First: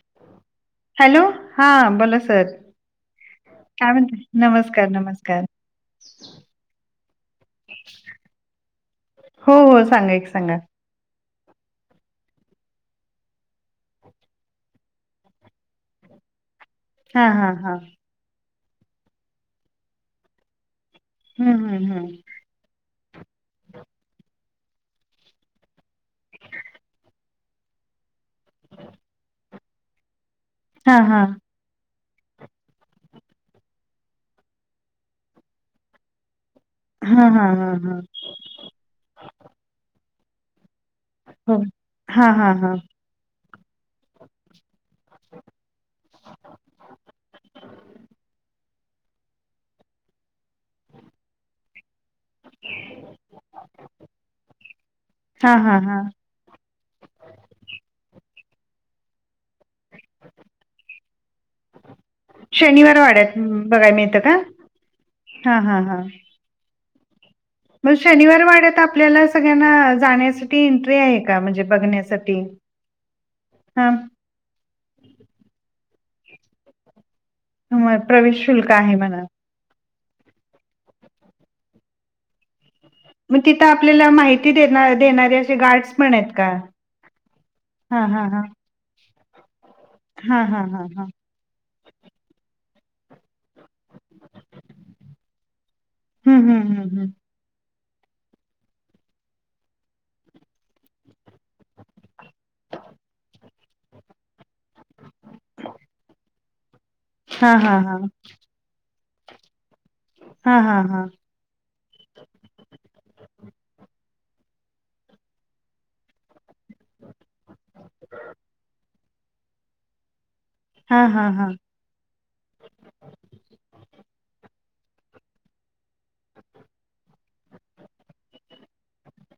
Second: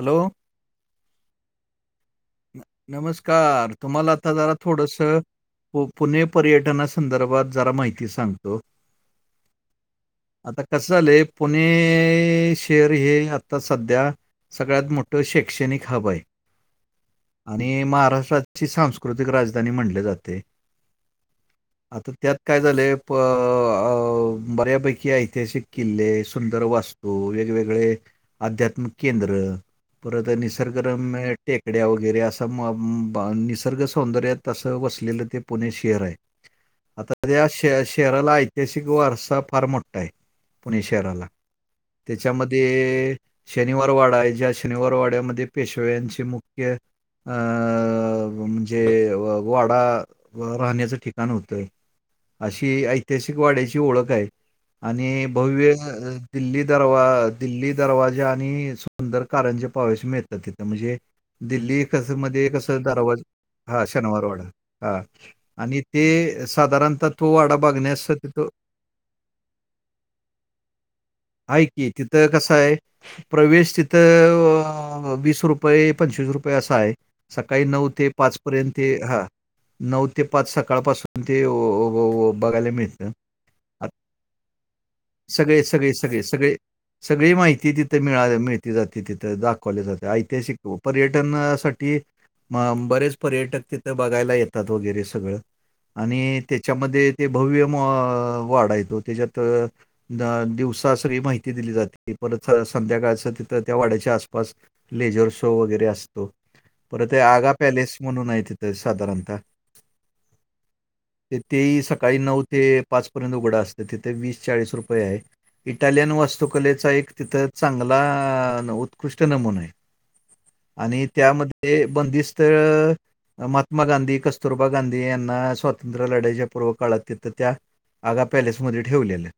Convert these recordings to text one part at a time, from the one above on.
Hello. Hello, हा बोला sir? न नमस्कार काय तुम्हाला म्हणता आता जरा नमस्कार थोडस, नमस्कार पुणे पर्यटना संदर्भात जरा माहिती सांगतो, हो हो सांगा एक सांगा आता कस झालय, पुणे शहर हे आता सध्या सगळ्यात मोठं शैक्षणिक हब आहे. हा हा हा आणि महाराष्ट्राची सांस्कृतिक राजधानी म्हणल जातय. हम्म हम्म हम्म आता त्यात काय झालय प अ बऱ्यापैकी ऐतिहासिक किल्ले, सुंदर वास् तू वेगवेगळे, आध्यात्मिक केंद्र, परत आणि हा हा निसर्गरम्य टेकड्या वगैरे अस त मम बन निसर्ग सौंदर्यात तंस वसलेलं ते पुणे शहर आहे. आता हा हा त्या हा हा श-शहरालाय ऐत्यासिक वारसा फार मोठा आहे, पुणे शहराला, हो हा हा हा त्याच्यामध्ये शनिवार वाडा आहे, ज्या शनिवार वाड्यामध्ये पेशव्यांचे मुख्य अ म्हणजे वाडा राहण्याचं ठिकाण होतं. अशी ऐतिहासिक वाड्याची ओळख आहे, आणि हा भव्य हा हा दिल्ली दरवा दिल्ली दरवाजा आणि सुंदर कारंजे पावेश मिळतात तिथं म्हणजे दिल्ली कस मध्ये कसं शनिवार दरवाज, वाड्यात हा बघाय मिळतं का शनिवारवाडा, हा. हा हा आणि ते साधारणतहा तो वाडा बाग म शनिवार वाड्यात आपल्याला सगळ्यांना जाण्यासाठी एंट्री आहे का म्हणजे बघण्यास? तिथ कस हाय, प्रवेश तिथ अ वीस रुपये पंचवीस रुपये असा आहे, सकाळी नऊ म ते पाच प्रवेश पर्यंत शुल्क ते आहे म्हणा हा. नऊ ते पाच सकाळपासून ते ओ ओ बघायला मिळ म तिथं आपल्याला माहिती देना-देणारे असे सगळे, सगळे, गार्ड्स पण सगळे, आहेत का? सगळे, सगळी माहिती तिथं हा हा मिळा हा मिळ ते जाते तिथे दाखवले जाते हा ऐतिहासिक हा हा हा पर्यटन साठी, माम बरेच पर्यटक तिथ बघायला येतात वगैरे सगळं, आणि हम्म हम्म हम्म हम्म त्याच्यामध्ये ते भव्य म वाडा हाय तो त्याज्यात अ दिवसा सगळी माहिती दिली जाते परत संध्याकाळच तिथ त्या वाड्याच्या आसपास लेजर शो वगैरे असतो. परत ये आगा हा हा हा पॅलेस म्हणून आहे तिथे साधारणतहा. हा हा हा. ते ही सकाळी नऊ ते पाच पर्यंत उघडं असतं तिथे वीस चाळीस रुपये आहे. इटालियन वास तुकलेचा एक तिथ चांगला उत्कृष्ट नमुना आहे आणि हा हा हा ते बंदिस्त महात्मा गांधी, कस्तुरबा गांधी, यांना स्वातंत्र्य लढाच्या पूर्वक काळात यथं त्या- आगा पॅलेसमध्ये ठेवलेलं.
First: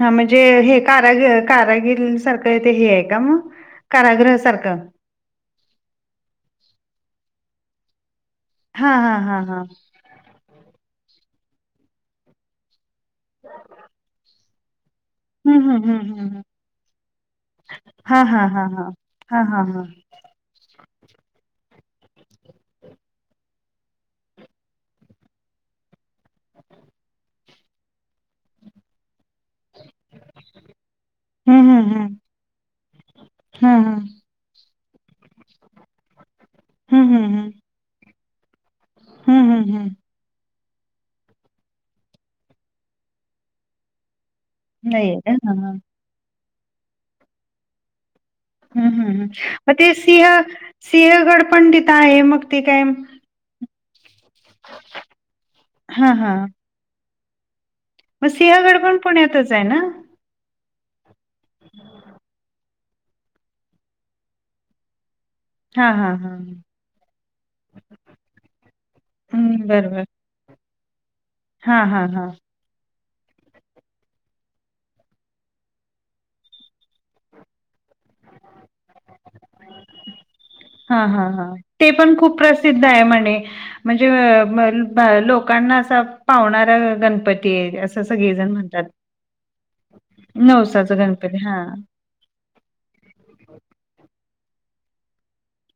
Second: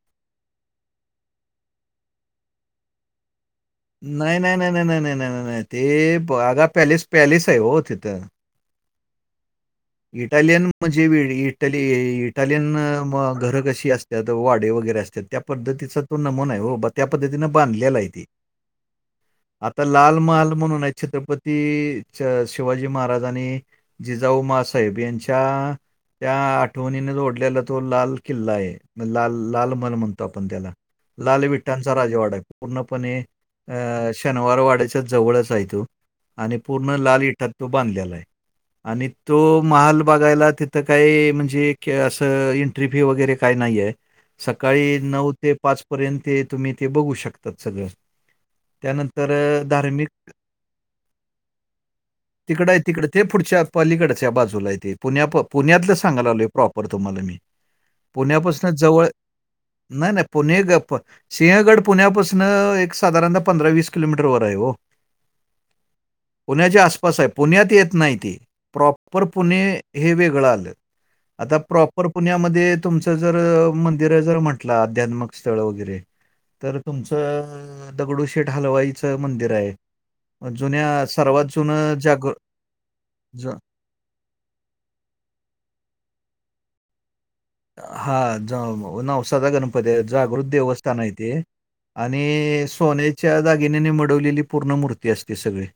हा म्हणजे हे कारागर कारागिर सारखं ते हे आहे का? मग कारागृह नाही, नाही, नाही, सारखं नाही, नाही, नाही, नाही, नाही, नाही ते आगा पॅलीस पॅलीस आहे हो तिथं. हा हा हा हा. इटालियन म्हणजे वेळी इट इटालियन मग घरं कशी असतात. वाडे वगैरे असतात. त्या हम्म हम्म पद्धतीचा हम्म तो हम्म हम्म. नमुना आहे हो बा त्या पद्धतीनें बांधलेला आहे. हा ते. हा हा हा. हा हा हा आता लाल महाल म्हणून छत्रपती छतपती शिवाजी महाराज आणि जिजाऊ मासाहेब यांच्या- त्या आठवणीने जोडलेला तो लाल किल्ला आहे. लाल लाल महल म्हणतो आपण त्याला लाल हम्म हम्म विठठांचा राजावाडा आहे. तो पूर्णपणे हम्म अ शनिवार वाड्याच्या जवळच आहे तो. आणि पूर्ण हम्म हम्म हम्म लाल इठात हम्म तो बांधलेला आहे. आणि हम्म तो हम्म हम्म महाल बघायला तिथं काय? म्हणजे क असं एंट्री फी वगैरे काय नाही आहे. सकाळी नाहीये का नऊ ते हा हा पाच पर्यंत तुम्ही ते बघू शकतात सगळं. हम् हम् त्यानंतर अ, मग ते धार्मिक सिंह सिंहगड पण तिथं आहे मग ते तिकडं आहे काय? तिकडं ते पुढच्या पालीकडच्या बाजूला तेे पुण्या पुण्यातलं हा सांगाला हा आलोय प्रॉपर तुम्हाला मी. मग पुण्यापासून सिंहगड पण जवळ पुण्यातच आहे ना नाही नाही पुणे ग सिंहगड पुण्यापासून एक साधारणतः पंधरा वीस किलोमीटर वर आहे हो. हा हा हा पुण्याच्या आसपास आहे पुण्यात येत नाही ती. पर पुणे हम्म बरोबर हे वेगळं आलं. आता हा हा प्रॉपर हा पुण्यामध्ये तुमचं जर मंदिर जर म्हटलं अध्यात्मिक स्थळ वगैरे. तर तुमचं दगडूशेठ हलवाईचं मंदिर आहे. हा जुन्या हा सर्वात हा ते जुनं पण जागृ खूप प्रसिद्ध आहे म्हणे. ज म्हणजे लोकांना असा पावणारा गणपती- आहे असं हा सगळेजण ज म्हणतात. नवसाचा गणपती आहे जागृत नवसाचा देवस्थान आहे गणपती ते. हां आणि सोन्याच्या दागिनेने मडवलेली पूर्णमूर्ती असते सगळी.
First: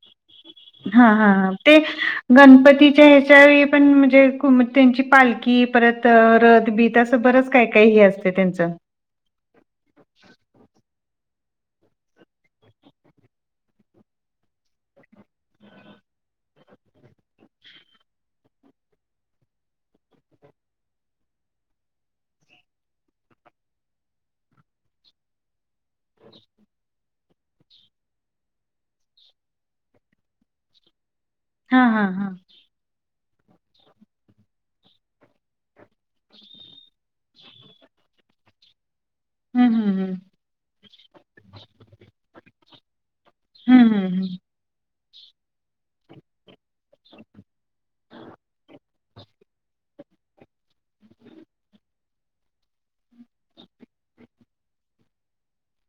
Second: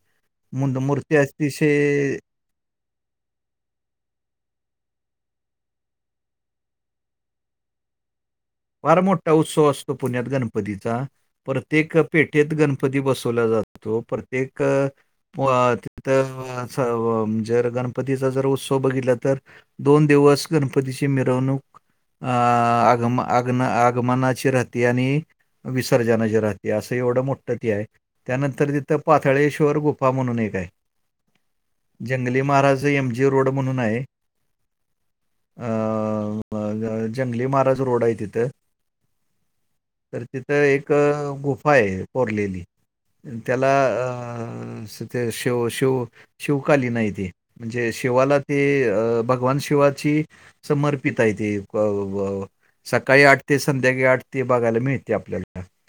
मुड हां मूर्ती हां हां ते अतिशय गणपतीच्या ह्याच्या वेळी पण म्हणजे त्यांची पालखी परत रथबीत असं बरंच काय काही हे असते त्यांच. फार मोठा उत्सव असतो पुण्यात गणपतीचा. प्रत्येक पेठेत गणपती बसवला जातो प्रत्येक तिथं जर गणपतीचा जर उत्सव बघितला तर- दोन दिवस गणपतीची मिरवणूक अ आगम आग्न आगमनाची राहते. आणि विसर्जनाची राहते. असं एवढं मोठं ती आहे. त्यानंतर तिथं पाथळेश्वर गुफा म्हणून एक आहे. हां हां हां जंगली महाराज- एमजी रोड म्हणून आहे. अ जंगली महाराज रोड आहे. तिथं हम्म हम्म हम्म तर तिथं एक गुफा आहे कोरलेली. त्याला हम्म हम्म हम्म अं ते शिव शिव- शिवकालीन आहे. ते म्हणजे शिवाला ते अ भगवान शिवाची- समर्पित आहे ते सकाळी आठ ते संध्याकाळी आठ ते बघायला मिळते आपल्याला.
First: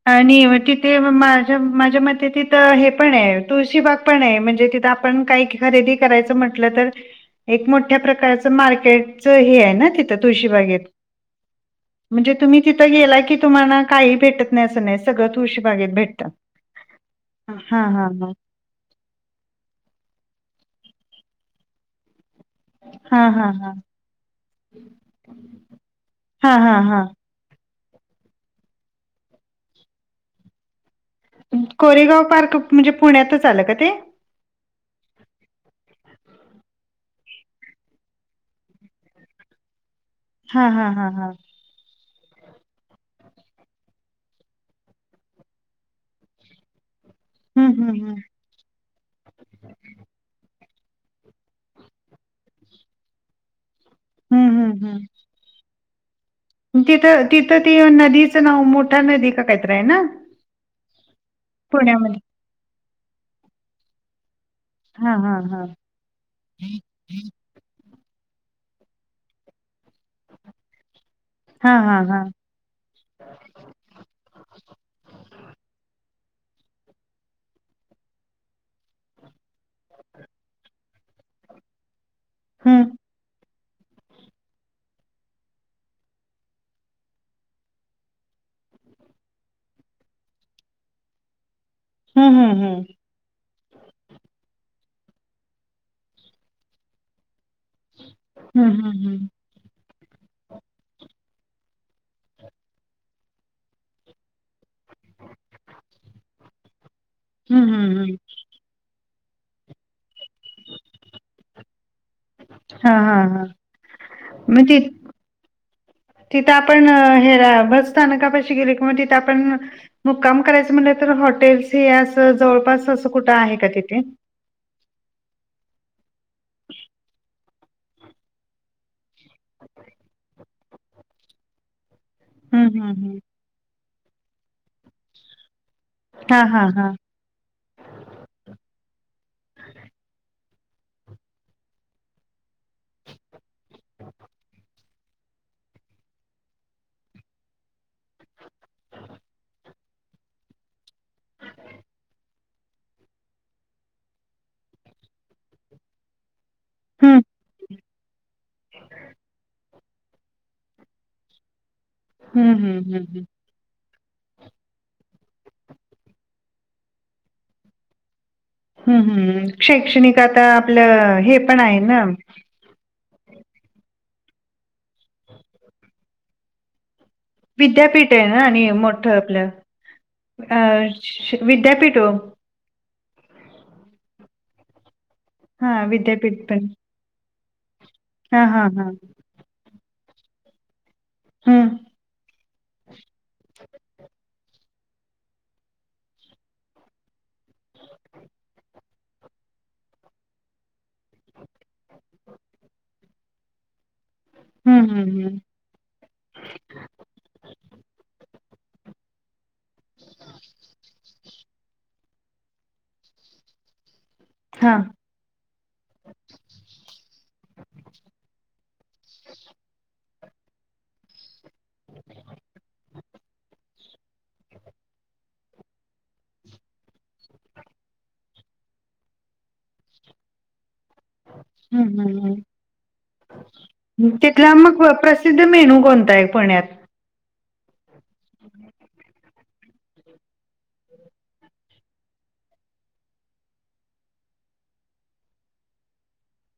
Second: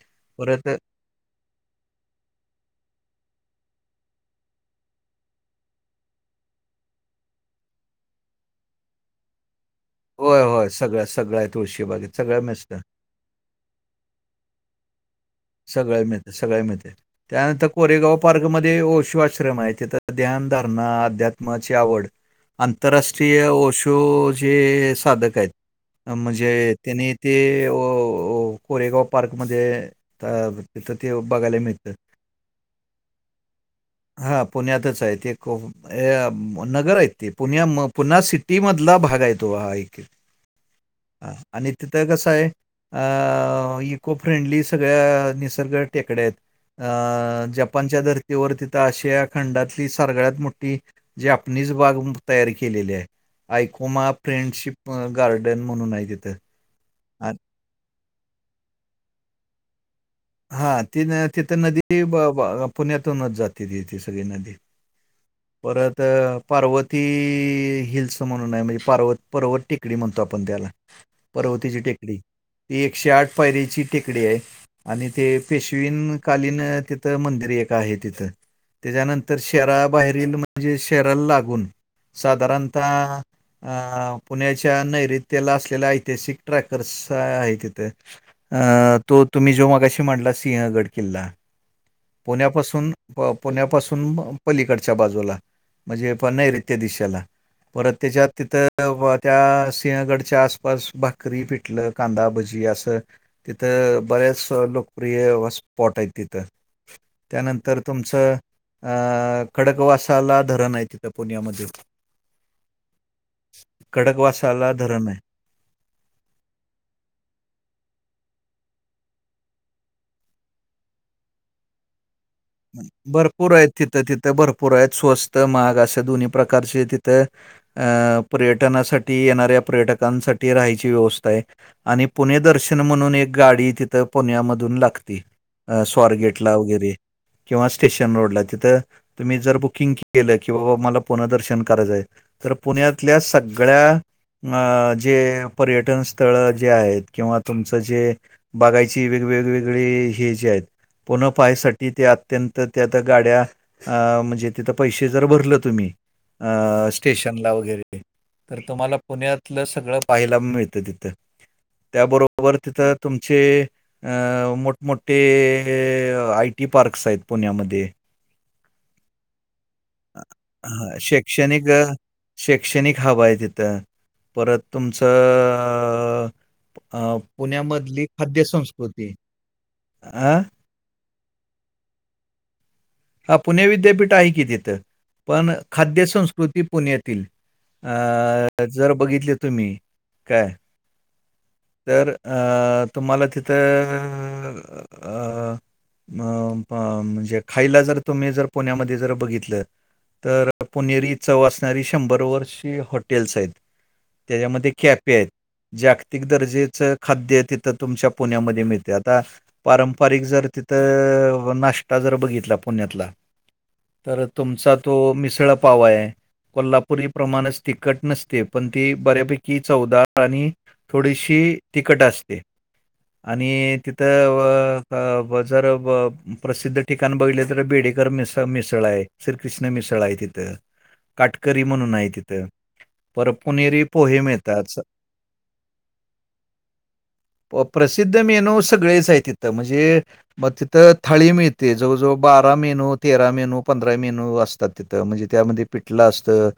आणि व परत तिथे माझ माझ्या मते तिथं हे पण आहे तुळशी बाग पण आहे म्हणजे तिथ आपण काही खरेदी करायचं म्हटलं तर एक मोठ्या प्रकारचा मार्केटच हे आहे न ते होय, होय. तुळशीबागेत सगळं, सगळं आहे तुळशीबागेत. म्हणजे सगळं तुम्ही मिळतं. तिथ गेला कि तुम्हाला काही भेटत नाही अस नाही [unintelligible] सगळ भेटतं. मिळते सगळ्या मिळते त्यानंतर हा हा कोरेगाव हा पार्कमध्ये. श्श्रम आहे तेिथ ध्यान धारणा अध्यात्माची आवड. हा आंतरराष्ट्रीय हा ओशो जे साधक आहेत हा हा म्हणजे हा हा. त्यांनी. ते कोरेगाव पार्कमध्ये. त ते बघायला मिळतं. कोरेगाव पार्क म्हणजे पुण्यातच आलं का ते? हा पुण्यातच आहे ते खूप. अ नगर आहेत ते पुण्या पुन्हा सिटी मधला भाग आहे तो ऐक हा हा हा हा. आणि तिथं कसं आहे अ इको फ्रेंडली सगळ्या निसर्ग टेकड्या आहेत. हम्म हम्म जपानच्या हम्म. धर्तीवर आशिया खंडातली सगळ्यात मोठी जी आपनीच बाग तयार केलेली आहे. आयकोमा हम्म हम्म फ्रेंडशिप हम्म गार्डन म्हणून आहे तिथं. तिथं तिथं ती नदीचं नाव मोठा नदी कय तरी आहे ना. हा ती तिथं नदी पुण्यामध्ये पुण्यातूनच जाते त ती सगळी नदी. हा हा हा परत पार्वती हिल्स. म्हणून म्हणजे पवत पर्वत टेकडी म्हणतो आपण त्याला हा पर्वतीची हा टेकडी. हा ती एकशे आठ पायरीची टेकडी आहे. आणि ते पेशवीन कालीन तिथं मंदिर एक आहे तिथं त्याच्यानंतर शराबाहेरील म्हणजे शेराला लागून हम्म साधारणतः.... अ पुण्याच्या नैऋत्याला असलेला ऐतिहासिक ट्रॅकर्स आहे तिथे. अ तो तुम्ही जो मागाशी म्हणला सिंहगड किल्ला हम्म हम्म हम्म. पुण्यापासून. पुण्यापासून पलीकडच्या बाजूला म्हणजे प नैऋत्य दिशेला. परत त्याच्यात तिथं हम्म हम्म हम्म त्या सिंहगडच्या आस बस बकरी, पिठल, कांदा भजी, अस तिथं बऱ्याच लोकप्रिय स्पॉट आहेत तिथं. हम्म त्यानंतर हम्म हम्म तुमचं अं खडकवासाला धरण आहे. तिथं पुण्यामध्ये. हा. हा हा. खडकवासाला म्हणजे? धरण आहे तिथं आपण हेरा बस स्थानकापाशी गेली कि म तिथं आपण. मुकाम करायचं म्हलं तर हॉटेल्स हे असं जवळपास असं कुठं आहे का तिथे. ते भरपूर आहेत स्वस्त माग अशे दोन्ही प्रकारचे तिथे अ पर्यटनासाठी. येणाऱ्या पर्यटकांसाठी राहायची व्यवस्था आहे आणि पुणे हम्म दर्शन हम्म म्हणून हम्म एक, गाडी तिथं पुण्यामधून लागते हा स्वारगेटला हा हा वगैरे, किंवा स्टेशन रोडला तिथं तुम्ही जर बुकिंग केलं किंवा मला पुन्हा दर्शन करायचंय. तर पुण्यातल्या सगळ्या अ जे पर्यटन स्थळ जे आहेत किंवा तुमचं जे, बाघायची वेवेगवेगळे हे जे आहेत पुण पायसाठी..... तिथ अत्यंत त्यात गाड्या म्हणजे तिथं पैसे जर भरलं तुम्ही.... अ.... हम्म स्टेशनला वगैरे तर तुम्हाला पुण्यातलं सगळं पाहायला मिळत तिथं. हम्म त्याबरोबर तिथं हम्म हम्म तुमचे मोठ, मोठे आय टी पार्क्स आहेत पुण्यामध्ये हम्म, हम्म शैक्षणिक अ, आता हां, आपलं हे पण शैक्षणिक आहे अ, ना शैक्षणिक हव आहे तिथं परत तुमचं पुण्यामधली विद्यापीठ आहे ना खाद्य आणि मोठं संस्कृती. आपलं हां, अ विद्यापीठ हो. हा पुणे विद्यापीठ आहे की तिथं पण हा खाद्य विद्यापीठ संस्कृती पण पुण्यात तील हा हा अ हा जर बघितले तुम्ही काय हम्म तर अ तुम्हाला तिथं अ अ अ ब म्हणजे खाईला जर तुम्ही जर पुण्यामध्ये जर बघितलं. तर पुणेरी चव असणारी शंभर वर्ष हॉटेल्स आहेत. त्याच्यामध्ये हम्म कॅफे हम्म आहेत. हम्म जागतिक दर्जेचं खाद्य तिथं तुमच्या पुण्यामध्ये मिळते, आता पारंपरिक जर तिथं नाष्टा जर बघित पुण्यातला तर हा तुमचा तो मिसळ पाव आहे. कोल्हापूरी प्रमाणच तिखट नसते, पण ती बऱ्यापैकी चौदार आणि थोडीशी तिकट असते. आणि तिथं [unintelligible] जर प्रसिद्ध ठिका ठीकण बघलेतर बेडेकर मिस मिसळ आहे, श्रीकृष्ण मिसळ आहे तिथं काटकरी म्हणून हम्म आहे हम्म तिथं. पर पुणेरी पोहे तिथला मिळतात. मग प्रसिद्ध मेनू कोणता आहे पुण्यात? प्रसिद्ध मेंनो सगळेच आहे तिथं म्हणजे, मग तिथं थाळी मीळ ते जवळ जवळ बारा मेनू, तेरा मेनू, पंधरा मेनू असतात तिथं म्हणजे त्यामध्ये पिटलं असतं.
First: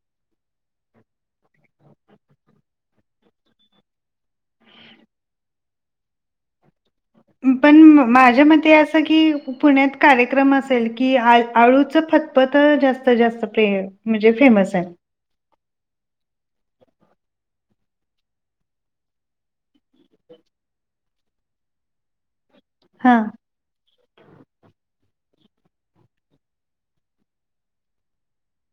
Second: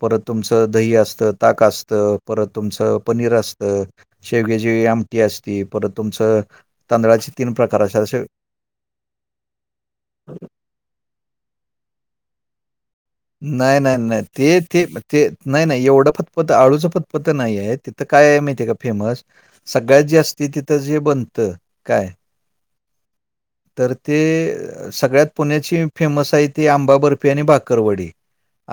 परत तुमचं दही असतं, ताक असतं परत तुमचं पनीर असतं. शेवग्याची आमटी असती, परत तुमचं तांदळाची पण माझ्या मते अस की पुण्यात कार्यक्रम असेल की आळ आळूचं फतपत जास्त जास्त नाही प्रिय नाही नाही म्हणजे ते फेमस आहे. ते ते नाही, नाही एवढं फतफत आळूचं फतपत नाही आहे, तिथं काय आहे माहितीय आहे का फेमस? सगळ्यात जास्ती तिथं जे बनतं काय हां. तर ते सगळ्यात पुण्याची फेमस आहे ते आंबा बर्फी आणि भाकरवडी.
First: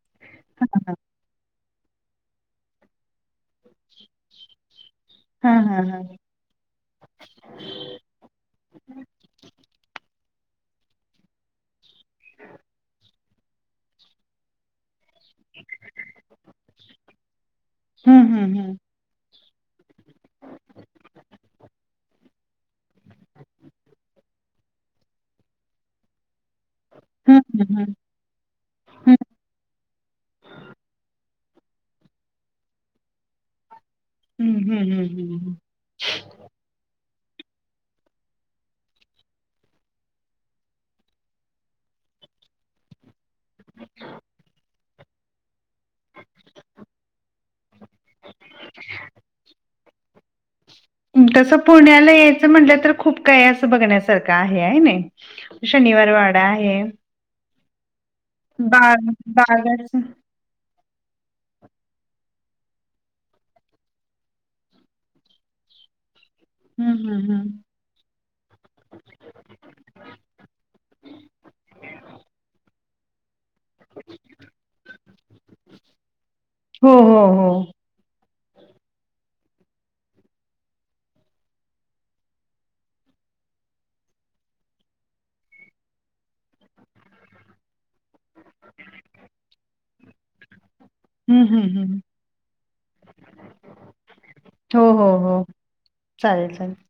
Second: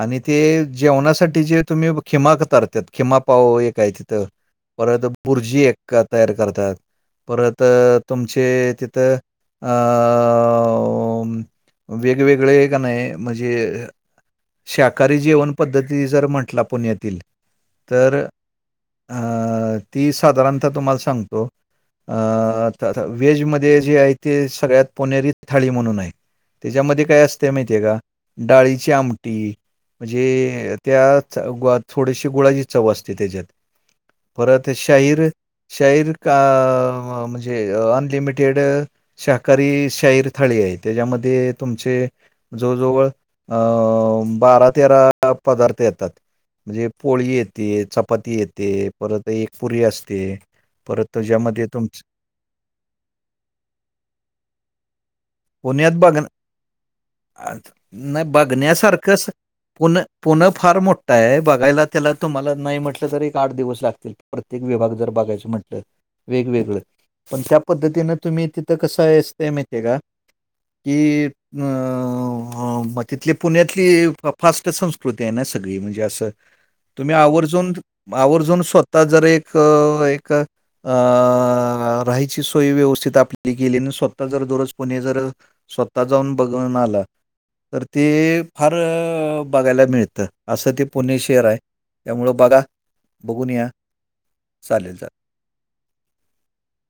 आणि ते जेवणासाठी जे तुम्ही खिमा करत्यात खिमा पाव एक काय तिथं परत हा बुर्जी हा एक हा तयार करतात. परत तुमचे तिथं अं वेगवेगळे का नाही म्हणजे शाकाहारी जेवन पद्धती जर म्हटला पुण्यातील तर हम्म हम्म हम्म. हं, ती साधारणता तुम्हाला सांगतो अं थ थ व्हेजमध्ये जे आहे ते सगळ्यात पुनेरी थाळी म्हणून आहे. त्याच्यामध्ये काय असते हम्म माहिती आहे हम्म. का? डाळीची आम टी, म्हणजे त्याच थोडीशी गुळाची चव असते तेच्यात. परत हम्म हम्म शाहीर हम्म शाहीर कां म्हणजे अनलिमिटेड शाकाहारी शाहीर थाळी आहे त्याच्यामध्ये तुमचे जवळ जवळ अ बारा तेरा पदार्थ येतात. म्हणजे एक पोळी येते, चपाती येते, परत एक पुरी असते. परत तसं त्याच्यामध्ये तुमच पुण्याला यायचं म्हटलं तर खूप काही असं बघण्यासारखं आहे. हाय नाई. शनिवार वाडा आहे. नाय बाग बघण्यासारखं अस बागाच पुण हम्म पुण फार मोठ आहे बघायला त्याला तुम्हाला नाही म्हटलं तर एक आठ दिवस लागतील. प्रत्येक विभाग जर बघायच म्हटलं वेगवेगळ हम्म पण त्या हम्म. पद्धतीनं तुम्ही तिथं कसं आहे असतंय माहितीय का? कि अं म तिथली पुण्यात की फास्ट संस्कृती आहे ना सगळी म्हणजे असं हो तुम्ही हो हो आवर्जून आवर्जून स्वता जर एक एक अं राहायची सोय व्यवस्थित आपली केली, आणि स्वतः जर दररोज कोणी जर स्वता जाऊन बघून आला तर ते फार बघायला मिळतं असं ते पुणे शहर हम्म आहे, हम्म हम्म त्यामुळं बघा. बघून या. हो चालेल हो चालेल. हो. चालेल चालेल.